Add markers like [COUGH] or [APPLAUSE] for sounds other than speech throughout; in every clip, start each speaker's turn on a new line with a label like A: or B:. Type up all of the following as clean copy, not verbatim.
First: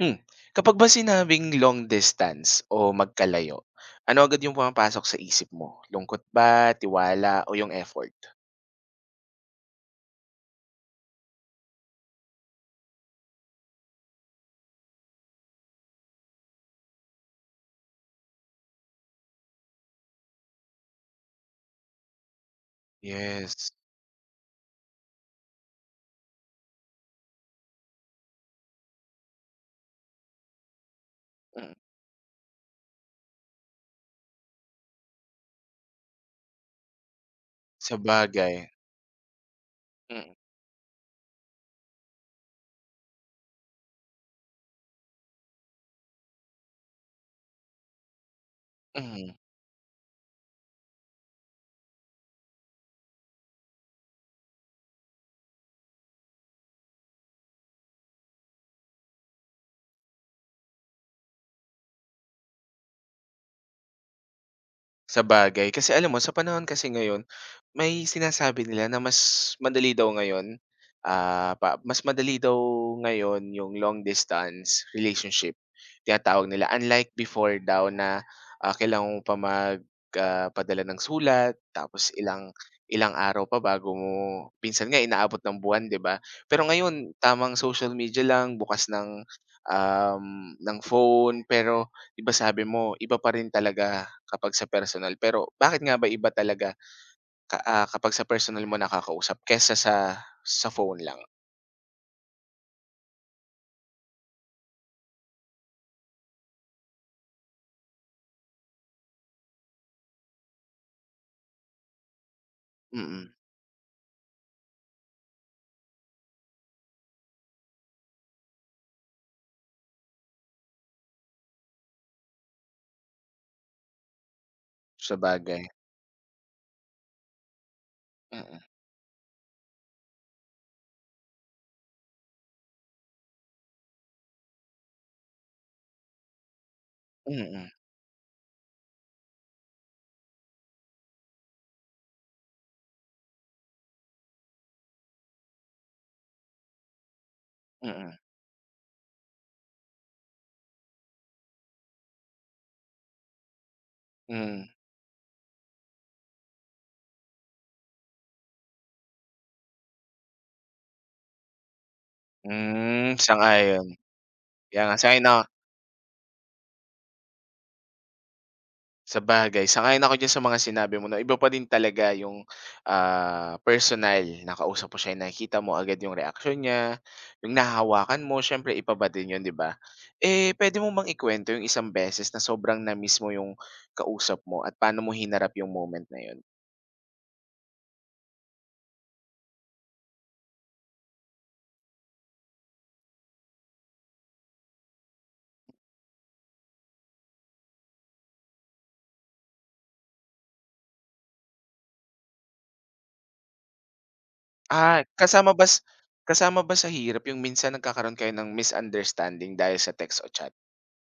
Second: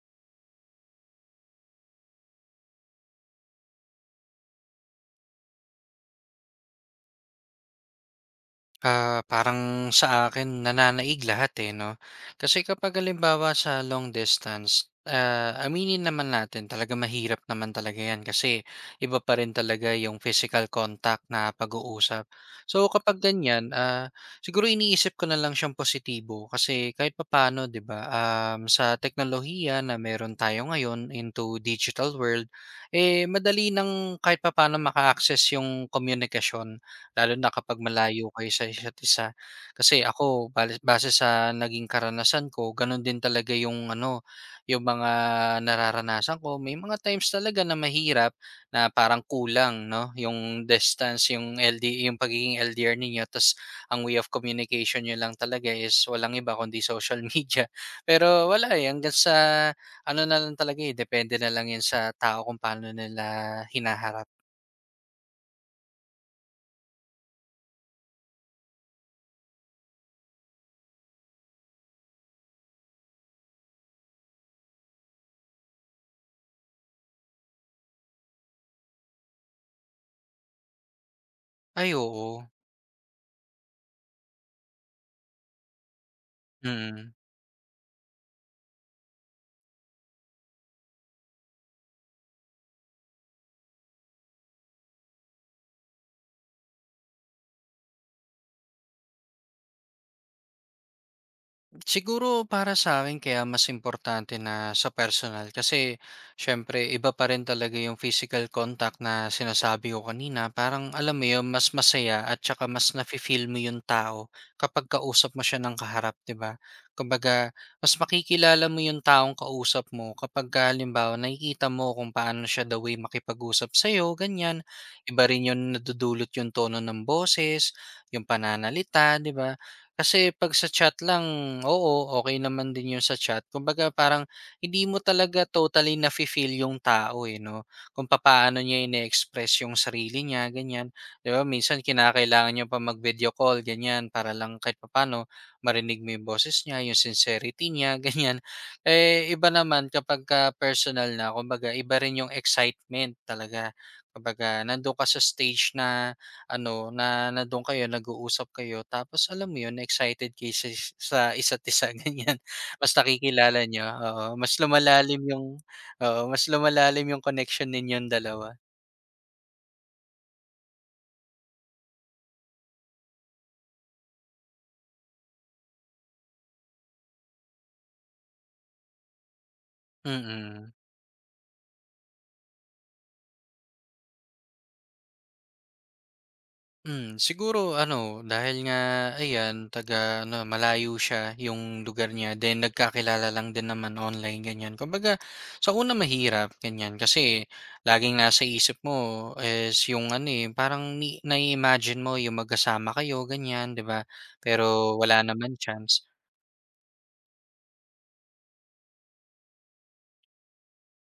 A: Hmm. Kapag ba sinabing long distance o magkalayo, ano agad yung pumapasok sa isip mo? Lungkot ba, tiwala o yung effort?
B: Ah, parang sa akin nananaig lahat, eh, 'no? Kasi kapag halimbawa sa long distance, aminin naman natin talaga mahirap naman talaga 'yan kasi iba pa rin talaga yung physical contact na pag-uusap. So kapag ganyan,
A: Yes.
B: siguro iniisip ko na lang siyang positibo kasi kahit papaano, 'di ba, sa teknolohiya na meron tayo ngayon into
A: Mm.
B: digital world, eh, madali nang kahit papaano maka-access yung komunikasyon. Lalo na kapag
A: Sa
B: malayo kayo
A: bagay.
B: sa isa't isa. Kasi
A: Mm.
B: ako bale base sa naging karanasan ko gano'n din talaga yung ano, yung mga nararanasan ko. May mga times talaga na mahirap na parang
A: Mhm.
B: kulang 'no, yung distance, yung LD yung pagiging LDR ninyo ta's ang way of communication niyo lang talaga is walang iba kundi social [LAUGHS] media. Pero wala, eh, hangga't sa ano na lang talaga, eh, depende na lang 'yan sa tao kung paano nila hinaharap.
A: Sabagay, kasi alam mo sa panahon kasi ngayon, may sinasabi nila na mas madali daw ngayon, pa mas madali daw ngayon yung long distance relationship, tinatawag nila. Unlike before daw na, kailangan mo pa mag padala ng sulat,
B: Ay,
A: tapos
B: oo.
A: ilang ilang araw pa bago mo pinsan nga inaabot ng buwan, 'di ba? Pero
B: Mm.
A: ngayon tamang social media lang, bukas um, ng phone, pero 'di ba sabi mo iba pa rin talaga kapag sa personal. Pero bakit nga ba iba talaga kapag sa personal mo nakakausap kesa sa phone lang?
B: Siguro para sa akin kaya mas importante na sa personal kasi siyempre iba pa rin talaga yung physical contact na sinasabi ko kanina. Parang alam mo yun, mas masaya at tsaka mas
A: Mm.
B: nafi-feel mo yung tao kapag kausap mo siya ng kaharap, 'di ba? Kumbaga mas makikilala mo yung taong kausap mo kapag kapagka halimbawa nakikita mo kung paano siya the way makipag-usap sa ganyan.
A: Sa
B: Iba rin
A: bagay.
B: yung nadudulot yung tono ng boses, yung
A: Mm,
B: pananalita, 'di ba? Kasi 'pag sa chat lang, oo, okay naman din 'yun sa chat. Kumbaga parang hindi mo talaga totally nafi-feel yung tao, eh, 'no,
A: mm,
B: kung paano niya ine-express yung sarili niya, ganiyan. 'Di ba minsan kinakailangan niya pa mag-video call, ganiyan, para lang kahit papaano marinig mo yung boses niya, yung sincerity
A: mm,
B: niya, [LAUGHS]
A: mm.
B: ganiyan. Eh, iba naman kapagka personal na, kumbaga iba rin yung excitement talaga.
A: Hmm.
B: Kumbaga nando'n ka sa stage na ano, na na do'n kayo nag-uusap kayo tapos alam mo 'yun excited kayo sa isa't isa [LAUGHS] ganiyan. Mas
A: Hmm,
B: nakikilala
A: sang-ayon.
B: niyo, oo, mas
A: Kaya nga
B: lumalalim
A: sang-ayon.
B: yung oo, mas lumalalim yung connection ninyong dalawa.
A: Sabagay, sang-ayon ako diyan sa mga sinabi mo 'no. Iba pa din talaga yung, personal na kausap mo siya, nakikita mo agad yung reaksyon niya, yung nahahawakan mo siyempre iba pa din yun, 'di ba? Eh,
B: Mm.
A: puwede mo bang ikwento yung isang beses na sobrang na-miss mo yung kausap mo at paano mo hinarap yung moment na yun?
B: Hmm, siguro ano, dahil nga ayan, taga ano, malayo siya yung lugar niya, then nagkakilala lang din naman online, ganyan. Kumbaga, sa una mahirap, ganyan. Kasi laging nasa isip mo is yung ano eh, parang nai-imagine mo yung magkasama kayo, ganyan, di ba? Pero
A: Ah,
B: wala
A: kasama
B: naman
A: ba s
B: chance.
A: Kasama ba sa hirap yung minsan nagkakaroon kayo ng misunderstanding dahil sa text o chat?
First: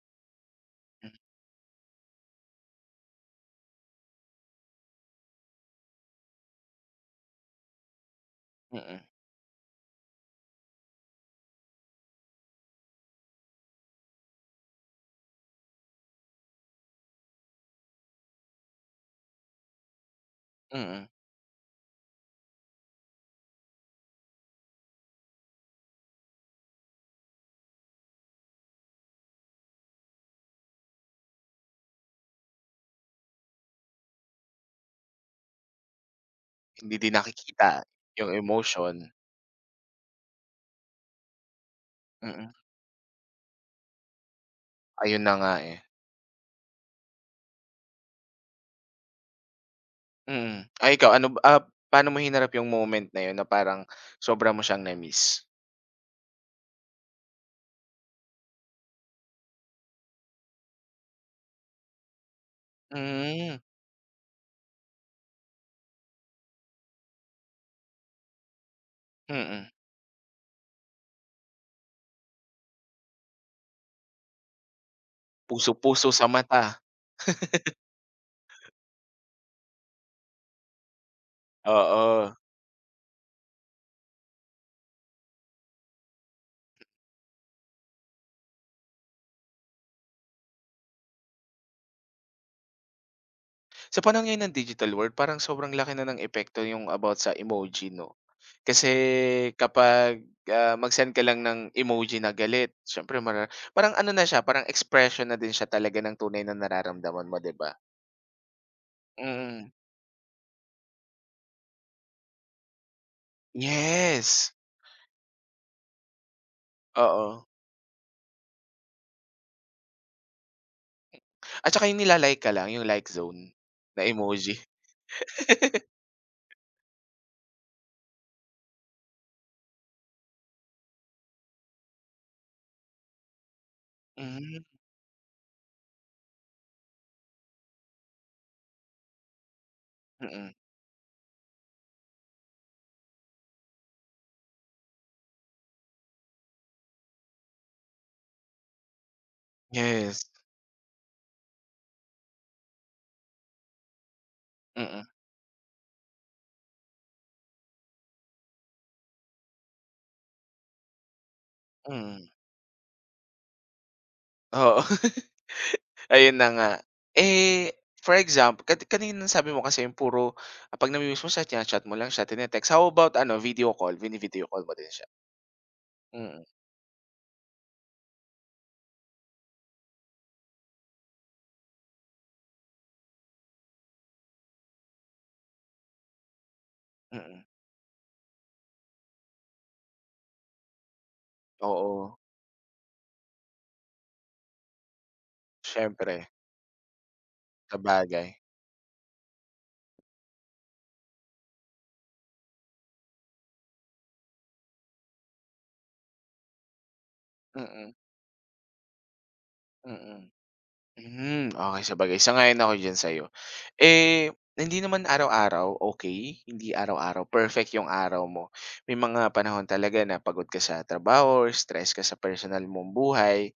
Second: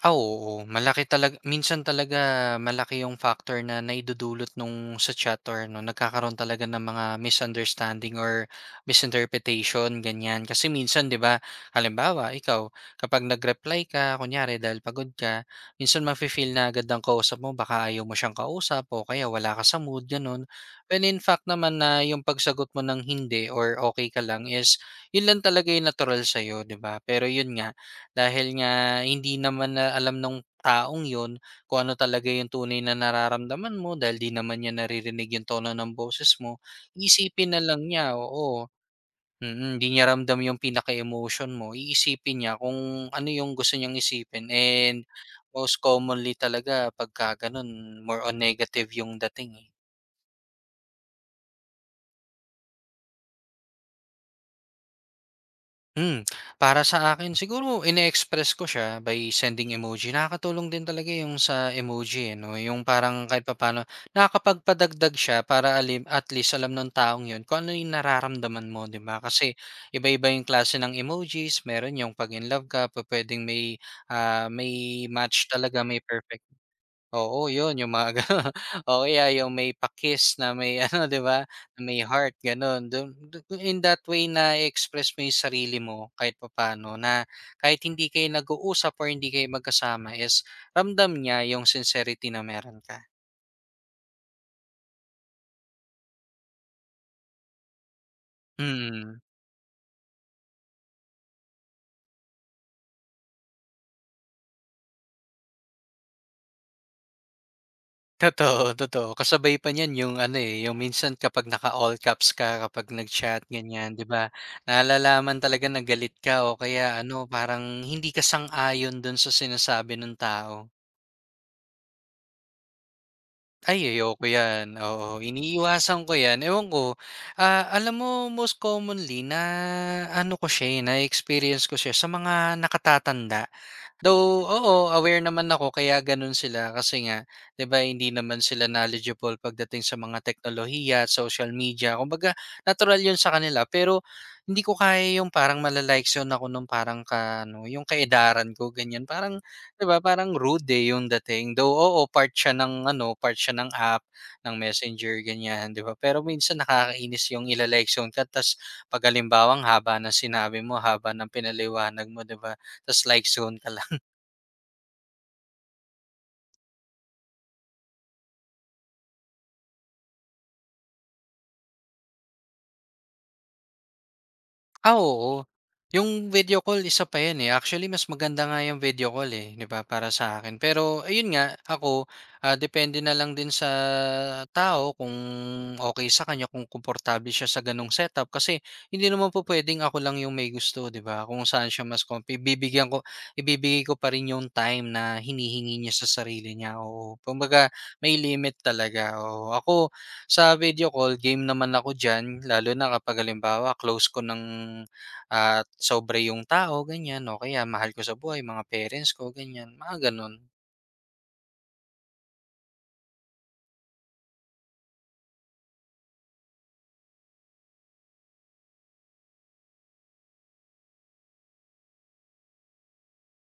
B: Ah, oo. Malaki
A: Hmm.
B: talaga minsan talaga malaki yung factor na naidudulot nung sa chat or ano, nagkakaroon talaga ng mga misunderstanding or
A: Mm, mm.
B: misinterpretation, ganyan. Kasi minsan, di ba, halimbawa, ikaw, kapag nag-reply ka, kunyari dahil pagod ka, minsan mafe-feel na agad ang kausap mo, baka ayaw mo siyang kausap o kaya wala ka sa mood, ganun. When
A: Mm.
B: in fact naman na yung pagsagot mo ng hindi or okay ka lang is, yun lang talaga yung natural sa'yo, di ba? Pero yun nga, dahil nga hindi naman na alam ng taong yon kung ano talaga yung tunay na nararamdaman mo dahil di naman niya naririnig yung tono ng boses mo,
A: Hindi din
B: isipin na
A: nakikita
B: lang niya,
A: yung
B: oo.
A: emotion.
B: Mm, hindi niya ramdam yung pinaka-emotion mo,
A: Mm.
B: iisipin
A: Mm.
B: niya kung ano yung gusto niyang isipin and
A: Ayun na nga, eh.
B: most commonly talaga pagka ganun, more on negative yung dating, eh.
A: Mm. Ay, ikaw ano ba paano mo hinarap yung moment na yun na parang sobra mo siyang na-miss?
B: Hmm, para sa akin siguro ine-express ko siya by sending emoji. Nakakatulong din talaga yung sa emoji, eh, 'no, yung parang kahit
A: Hmm.
B: papaano nakakapagpadagdag siya para alim at least alam ng taong yun kung ano yung nararamdaman mo, 'di ba? Kasi
A: Mm.
B: iba-iba yung klase ng emojis, meron yung 'pag in love ka, pwedeng may, may match talaga, may
A: Puso-puso sa
B: perfect.
A: mata,
B: Oo, 'yun yung mga gano'n [LAUGHS] o kaya yung may pakis na may [LAUGHS] ano, 'di ba, na may
A: oo.
B: heart gano'n. Dun in that way na express mo yung sarili mo kahit papaano na kahit hindi kayo nag-uusap or hindi kayo magkasama is ramdam niya yung sincerity na meron ka.
A: Sa panahon ngayon ng digital world parang sobrang laki na ng epekto yung about sa emoji, 'no? Kasi
B: Hmm.
A: kapag, mag-send ka lang ng emoji na galit siyempre parang ano na siya, parang expression na din siya talaga ng tunay na nararamdaman mo, 'di ba?
B: Totoo, totoo. Kasabay
A: Mm.
B: pa niyan yung ano, eh, yung minsan kapag naka-all caps ka kapag nag-chat ganyan, 'di ba,
A: Yes,
B: nalalaman talaga na galit ka o kaya ano,
A: oo.
B: parang hindi ka sang-ayon dun sa sinasabi ng tao.
A: At saka yung nila ka lang, yung like zone
B: Ay,
A: na
B: ayoko
A: emoji.
B: yan, oo.
A: [LAUGHS]
B: Iniiwasan ko yan, ewan ko, alam mo most commonly na ano ko siya, eh, na-experience ko siya sa mga nakatatanda. Though,
A: Hmm.
B: oo, aware naman ako kaya gano'n sila kasi nga 'di ba hindi naman sila knowledgeable pagdating sa mga
A: Mm.
B: teknolohiya at social media. Kumbaga natural 'yun sa kanila pero hindi ko kaya yung parang mala-likezone ako nung parang ka ano, yung kaedaran ko ganyan. Parang 'di ba
A: Yes,
B: parang rude, eh, yung dating. Though, oo, part siya ng ano, part siya ng app, ng
A: mm,
B: messenger ganyan 'di ba. Pero minsan nakakainis yung ila-likezone ka ta's 'pag halimbawang haba ng sinabi mo, haba ng pinaliwanag mo
A: mm.
B: 'di ba ta's likezone ka lang.
A: Oo. [LAUGHS] Ayun na nga. Eh, for example kanina sabi mo kasi yung puro 'pag namimiss mo siya china-chat mo lang siya, how about ano, vini-video call mo din
B: Ah,
A: siya?
B: oo. Yung
A: Mm,
B: video call isa pa 'yan, eh. Actually mas maganda nga yung video call, eh, 'di ba, para sa akin. Pero ayun nga, ako, depende na lang din sa tao kung okay sa kanya, kung komportable
A: mm.
B: siya sa gano'ng setup. Kasi hindi naman po puwedeng ako lang yung may gusto, 'di ba? Kung saan siya mas
A: Oo,
B: comfy bibigyan ko ibibigay ko pa rin yung time na hinihingi niya sa
A: siyempre,
B: sarili niya, oo. Kumbaga may
A: sabagay.
B: limit talaga, oo. Ako sa video call, game naman ako diyan lalo na kapag halimbawa close ko ng, sobra yung tao ganyan o kaya mahal
A: Mm,
B: ko sa buhay, mga parents ko ganyan, mga
A: mm.
B: gano'n.
A: Hmm, okey. Sabagay, sang-ayon ako diyan sa'yo. Eh, hindi naman araw-araw okay? Hindi araw-araw perfect yung araw mo. May mga panahon talaga na pagod ka sa trabaho or stress ka sa personal mong buhay.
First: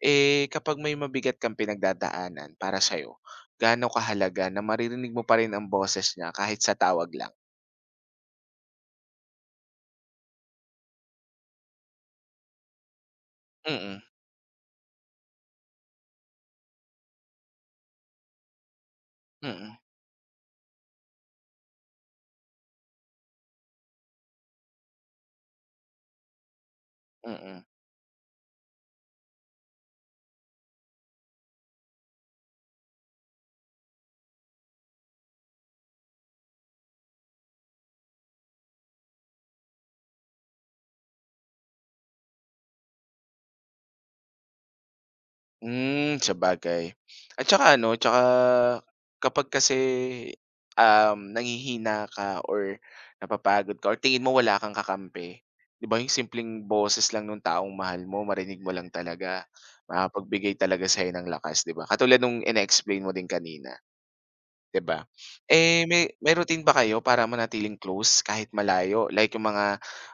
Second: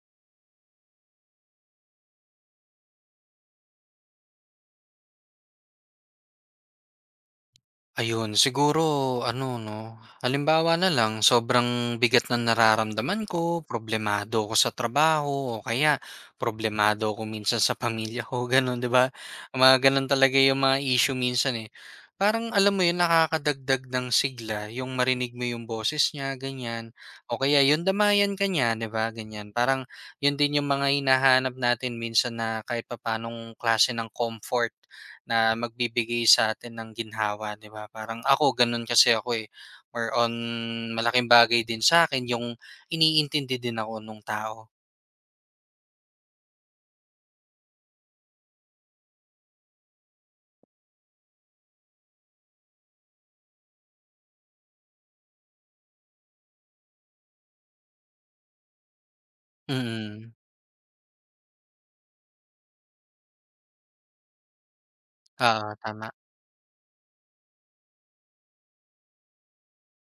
A: Eh, kapag may mabigat kang pinagdadaanan para sa'yo, gaano kahalaga na maririnig mo pa rin ang boses niya kahit sa tawag lang?
B: Ayun, siguro ano 'no, halimbawa na lang sobrang bigat ng nararamdaman ko,
A: Mm,
B: problemado ako sa trabaho o kaya problemado ako minsan sa pamilya ko [LAUGHS] gano'n 'di ba?
A: mm,
B: Mga gano'n talaga yung mga issue minsan, eh. Parang alam mo yun, nakakadagdag ng sigla yung marinig mo yung boses niya ganyan o kaya
A: mm.
B: yung damayan ka niya 'di ba, ganyan. Parang yun din yung mga hinahanap natin minsan na kahit papaanong klase ng comfort. Na magbibigay sa'tin ng ginhawa, 'di ba? Parang ako gano'n kasi ako, eh, more on malaking bagay din sa akin yung iniintindi din ako nung tao.
A: Hmm, sabagay. At saka ano, tsaka kapag kasi, nanghihina ka or napapagod ka or tingin mo wala kang kakampi, 'di ba yung simpleng boses lang nung taong mahal mo marinig mo lang talaga,
B: Mm.
A: makapagbigay talaga sa'yo ng lakas, 'di ba? Katulad nung ine-explain mo din kanina, 'di ba? Eh, may
B: Tama.
A: may routine ba kayo para manatiling close kahit malayo? Like yung mga,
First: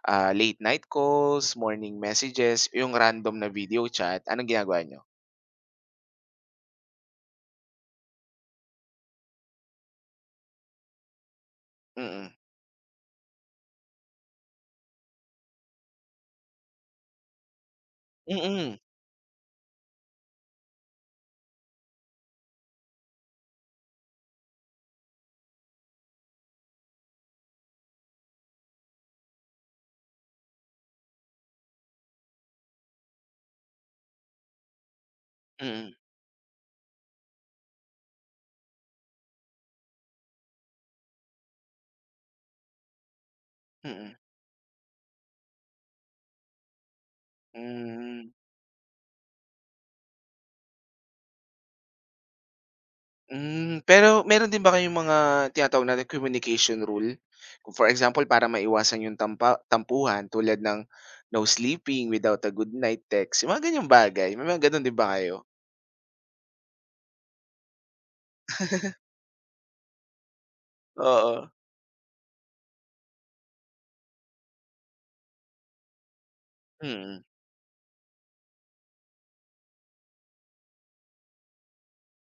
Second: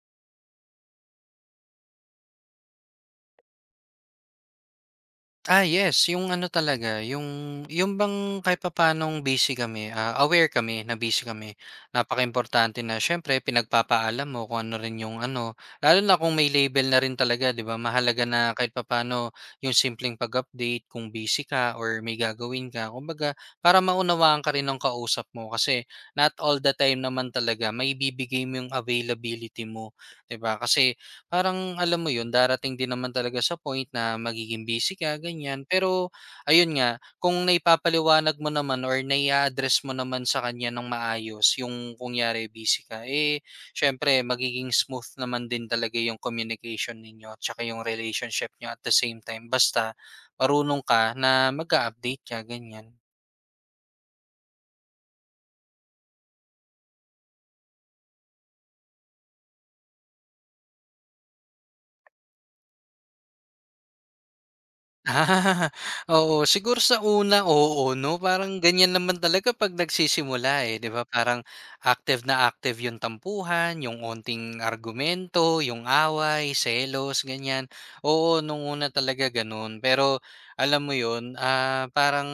A: late night calls, morning messages, yung random na video chat, anong ginagawa niyo?
B: Ah, yes, yung ano talaga, yung bang kahit papaanong busy kami, aware kami na busy kami.
A: Mm.
B: Importante na siyempre pinagpapaalam mo kung ano rin yung ano, lalo na kung may label na rin talaga, 'di ba? Mahalaga na kahit
A: Mm,
B: papano yung simpleng pag-update kung busy ka or may gagawin ka. Kumbaga, para maunawaan ka rin ng kausap mo kasi not all the time naman talaga may bibigay mo yung availability mo, 'di ba? Kasi parang alam mo 'yun, darating din naman talaga sa point na magiging busy ka, ganyan.
A: mm,
B: Pero ayun nga, kung naipapaliwanag mo naman or nai address mo naman sa kanya ng maayos yung kunyari busy ka, eh
A: mm,
B: siyempre magiging smooth naman din talaga yung communication ninyo tsaka yung
A: hmm,
B: relationship niyo at the same time. Basta marunong ka na mag-update ka, ganyan.
A: hmm. Pero meron din ba kayong mga tinatawag natin communication rule? Kung for example, para maiwasan yung tampuhan tulad ng no sleeping without a good night text, yung mga ganyang bagay, may mga gano'n din ba kayo?
B: Ah, oo. Siguro sa una, oo 'no, parang ganyan naman talaga 'pag nagsisimula, eh, 'di ba? Parang
A: Oo,
B: active na active yung tampuhan, yung onting argumento, yung away, selos,
A: mm,
B: ganyan. Oo, nung una talaga gano'n. Pero alam mo 'yun, parang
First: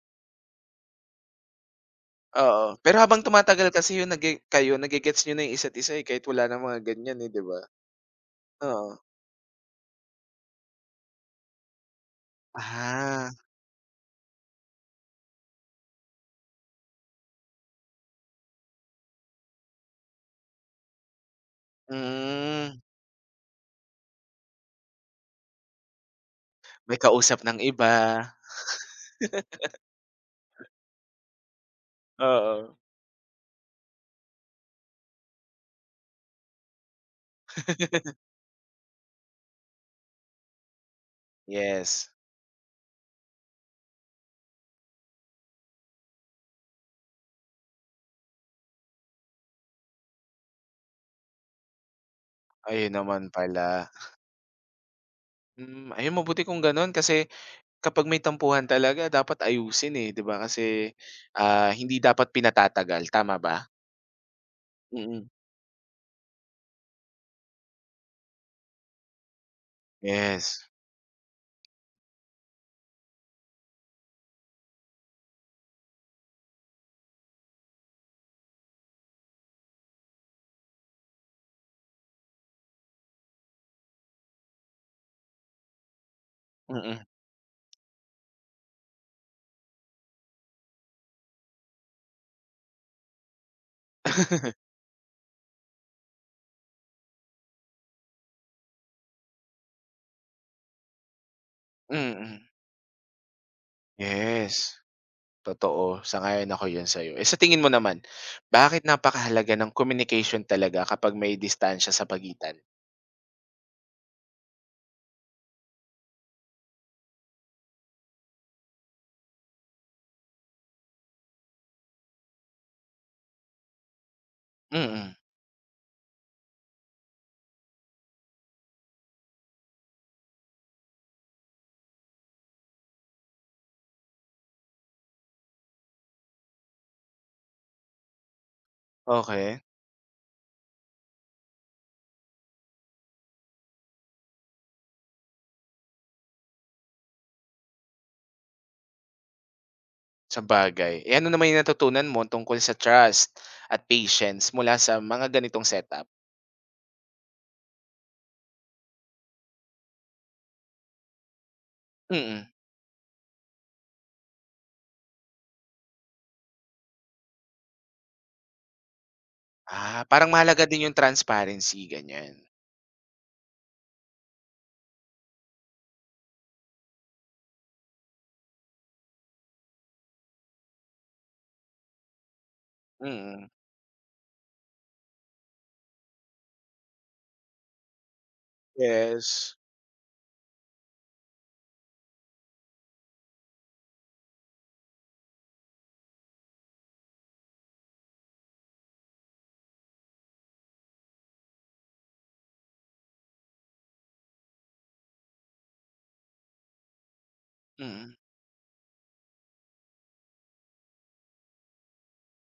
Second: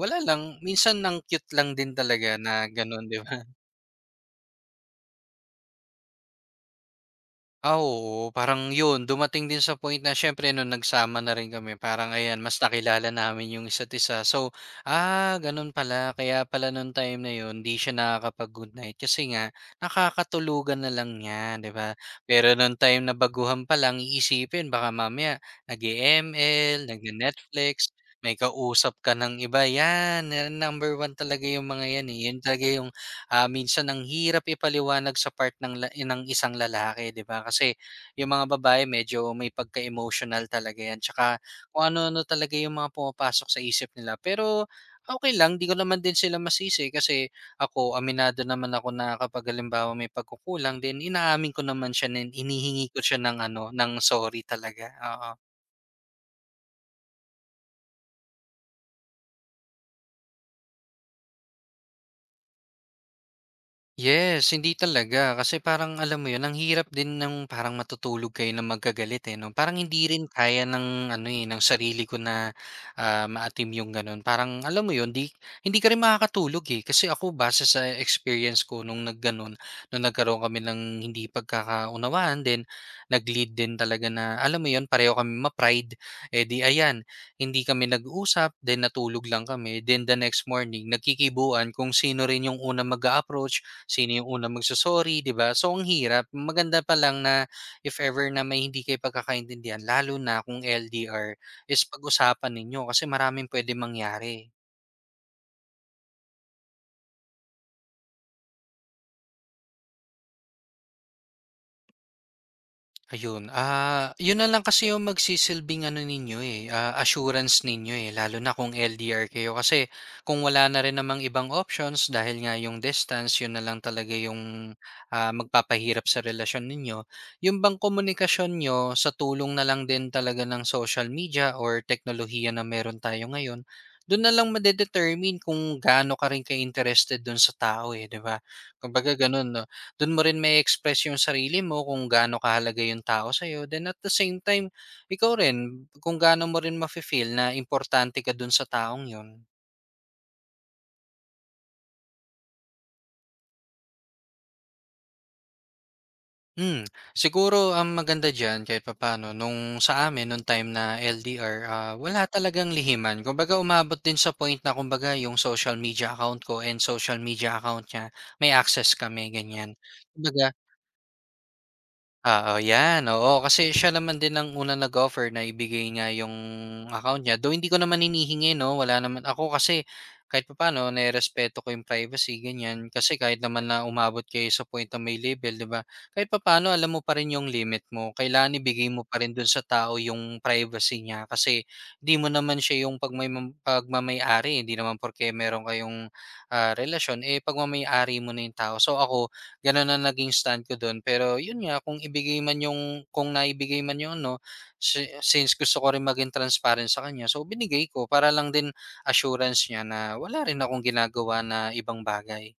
B: wala lang, minsan ang cute lang din talaga na
A: oo. Pero
B: gano'n, 'di
A: habang
B: ba?
A: tumatagal kasi yun kayo nage-gets niyo na yung isa't isa, eh, kahit wala ng mga ganyan, eh, 'di ba?
B: Ah, oo. Parang
A: Oo.
B: yun, dumating din sa point na siyempre nung nagsama na rin kami, parang ayan, mas nakilala
A: Ah,
B: namin yung isa't isa. So, ganun pala. Kaya pala nung time na yun, di siya nakakapag-good night. Kasi nga, nakakatulugan na lang niya, di ba? Pero nung
A: mm,
B: time na baguhan pa lang, iisipin, baka mamaya, nag-ML,
A: may kausap ng
B: nag-Netflix,
A: iba,
B: may kausap ka ng iba. Yan, yan, number one talaga yung mga yan eh. Yun talaga
A: oo.
B: yung minsan ang hirap ipaliwanag sa part ng ng isang lalaki, 'di ba? Kasi
A: [LAUGHS]
B: yung mga babae medyo may pagka-emotional talaga 'yan. Tsaka kung
A: Yes,
B: ano-ano talaga yung mga pumapasok sa isip nila. Pero okay lang, di ko naman din sila masisi kasi ako, aminado naman ako na kapag halimbawa may pagkukulang din, inaamin ko naman siya, inihingi
A: ayun
B: ko siya
A: naman
B: ng ano,
A: pala.
B: ng sorry talaga. Oo.
A: Hmm, ayun mabuti kung gano'n kasi kapag may tampuhan talaga dapat ayusin, eh, 'di ba kasi, hindi dapat pinatatagal, tama ba?
B: Yes, hindi
A: Mm,
B: talaga. Kasi parang alam mo 'yun, ang hirap din ng parang matutulog kayo ng magkagalit, eh, 'no? Parang hindi rin
A: yes,
B: kaya ng ano, eh, ng sarili ko na, ah, ma yung gano'n. Parang alam mo 'yun, hindi ka rin makakatulog, eh. Kasi ako base sa experience ko nung nagganon, nung nagkaroon kami ng hindi pagkakaunawaan, then nag-lead din talaga na alam mo 'yun, pareho kami ma-pride. Eh, 'di ayan,
A: mm.
B: hindi kami nag-usap, then natulog lang kami. Then the next morning, nagkikibuan kung sino rin yung unang mag approach sino yung unang
A: [LAUGHS]
B: magso 'di ba? So ang hirap. Maganda pa lang na if ever na may hindi kayo pagkakaintindihan, lalo na kung LDR, is
A: Mm,
B: pag-usapan ninyo kasi maraming pwede mangyari.
A: yes, totoo, sang-ayon ako diyan sa'yo. Eh, sa tingin mo naman, bakit napakahalaga ng communication talaga kapag may distansya sa pagitan?
B: Ayun, yun na lang kasi yung magsisilbing ano ninyo, eh, assurance ninyo, eh, lalo na kung LDR kayo. Kasi kung wala na rin namang ibang options dahil nga yung distance, yun na lang talaga yung
A: Mm.
B: magpapahirap sa relasyon ninyo. Yung bang komunikasyon nyo sa tulong na lang din talaga ng social media or teknolohiya na meron tayo ngayon, doon na lang madedetermine kung gaano ka rin ka-interested doon sa tao eh, di ba? Kumbaga ganun,
A: Okay.
B: no? Do'n mo rin ma express yung sarili mo kung gaano kahalaga yung tao sa'yo, then at the same time, ikaw rin kung gaano mo rin mafe-feel na importante ka do'n sa taong yun.
A: Sa bagay. Eh, ano naman yung natutunan mo tungkol sa trust at patience mula sa mga ganitong setup?
B: Hmm, siguro ang maganda diyan kahit papaano nung sa amin nung time na LDR, wala
A: Mm.
B: talagang lihiman. Kumbaga umabot din sa point na kumbaga yung social media account ko and social media account niya may access kami, ganyan.
A: Ah, parang
B: Kumbaga,
A: mahalaga din yung transparency, ganyan.
B: oo, 'yan. Oo, kasi siya naman din ang unang nag-offer na ibigay niya yung account niya, though hindi ko naman hinihingi 'no, wala naman ako kasi kahit papaano nirerespeto ko yung privacy, ganyan. Kasi kahit
A: Mm,
B: naman na umabot kayo sa point na may label, 'di ba, kahit papaano alam mo pa rin yung limit mo. Kailangan ibigay mo pa rin dun
A: yes.
B: sa tao yung privacy niya kasi di mo naman siya yung pagmamay-ari, hindi naman porke meron kayong, relasyon, eh, pagmamay-ari mo na yung tao. So, ako gano'n na naging stand ko do'n. Pero 'yun nga, kung naibigay man yun no since gusto ko rin maging transparent sa kanya, so binigay ko
A: Mm.
B: para lang din assurance niya na wala rin akong ginagawa na ibang bagay.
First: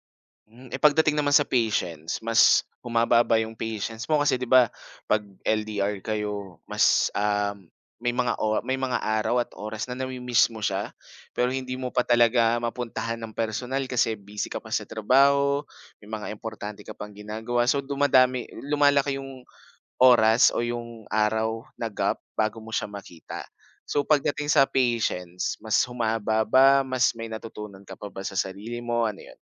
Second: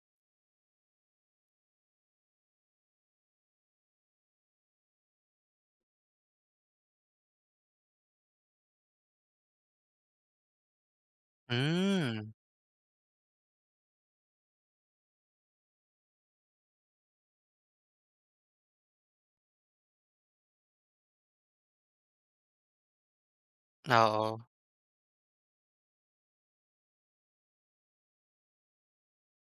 A: Hmm, eh, pagdating naman sa patience, mas humaba ba yung patience mo kasi 'di ba 'pag LDR kayo mas, may mga araw at oras na nami-miss mo siya, pero hindi mo pa
B: Hmm,
A: talaga mapuntahan ng personal kasi busy ka pa sa trabaho, may mga importante ka pang ginagawa. So dumadami lumalaki yung oras o yung araw na gap bago mo siya makita. So
B: oo.
A: pagdating sa patience, mas humaba ba, mas may natutunan ka pa ba sa sarili mo, ano yun?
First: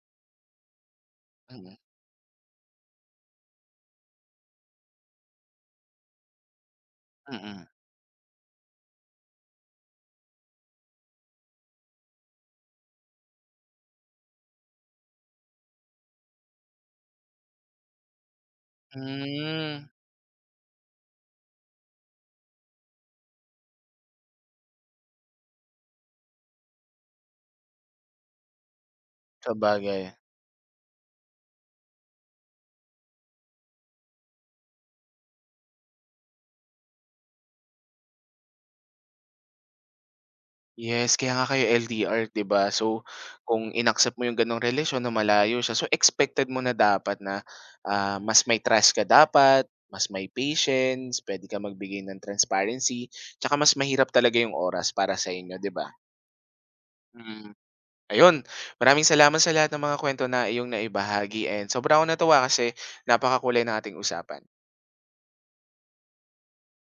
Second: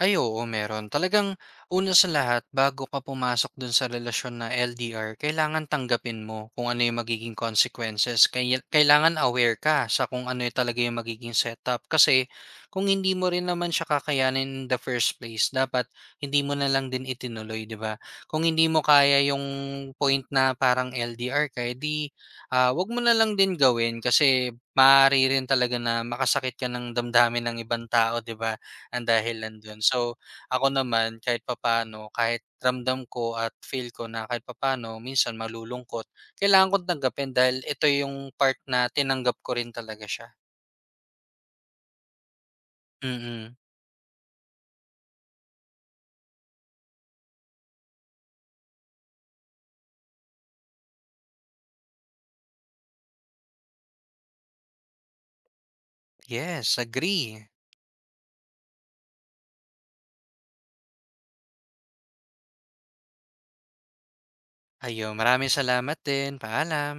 B: Ay, oo, meron. Talagang
A: Mm,
B: una sa lahat, bago ka pumasok dun sa relasyon na LDR, kailangan tanggapin mo kung ano yung magiging
A: mm.
B: consequences. Kailangan aware ka sa kung ano yung talaga yung magiging setup. Kasi kung hindi mo rin naman siya kakayanin in the first place, dapat hindi mo na lang din itinuloy, di ba? Kung hindi mo kaya yung
A: Hmm,
B: point na parang LDR ka, eh di wag mo na lang din gawin kasi maaari rin talaga na makasakit ka ng damdamin ng ibang tao, di ba? Ang dahilan dun.
A: sabagay.
B: So, ako naman kahit papano kahit ramdam ko at feel ko na kahit papano minsan malulungkot, kailangan ko tanggapin dahil ito yung part na tinanggap ko rin talaga siya.
A: Yes, kaya nga kayo LDR, 'di ba? So
B: Mm.
A: kung inaccept mo yung ganong relasyon na malayo siya, so expected mo na dapat na, mas may trust ka dapat, mas may patience, puwede kang magbigay ng transparency, 'tsaka mas mahirap talaga yung oras para sa inyo, 'di ba?
B: Yes, agree.
A: Mm. Ayun, maraming salamat sa lahat ng mga kwento na iyong naibahagi and sobrang akong natuwa kasi napakakulay ng ating usapan.
B: Ayun, maraming salamat din. Paalam.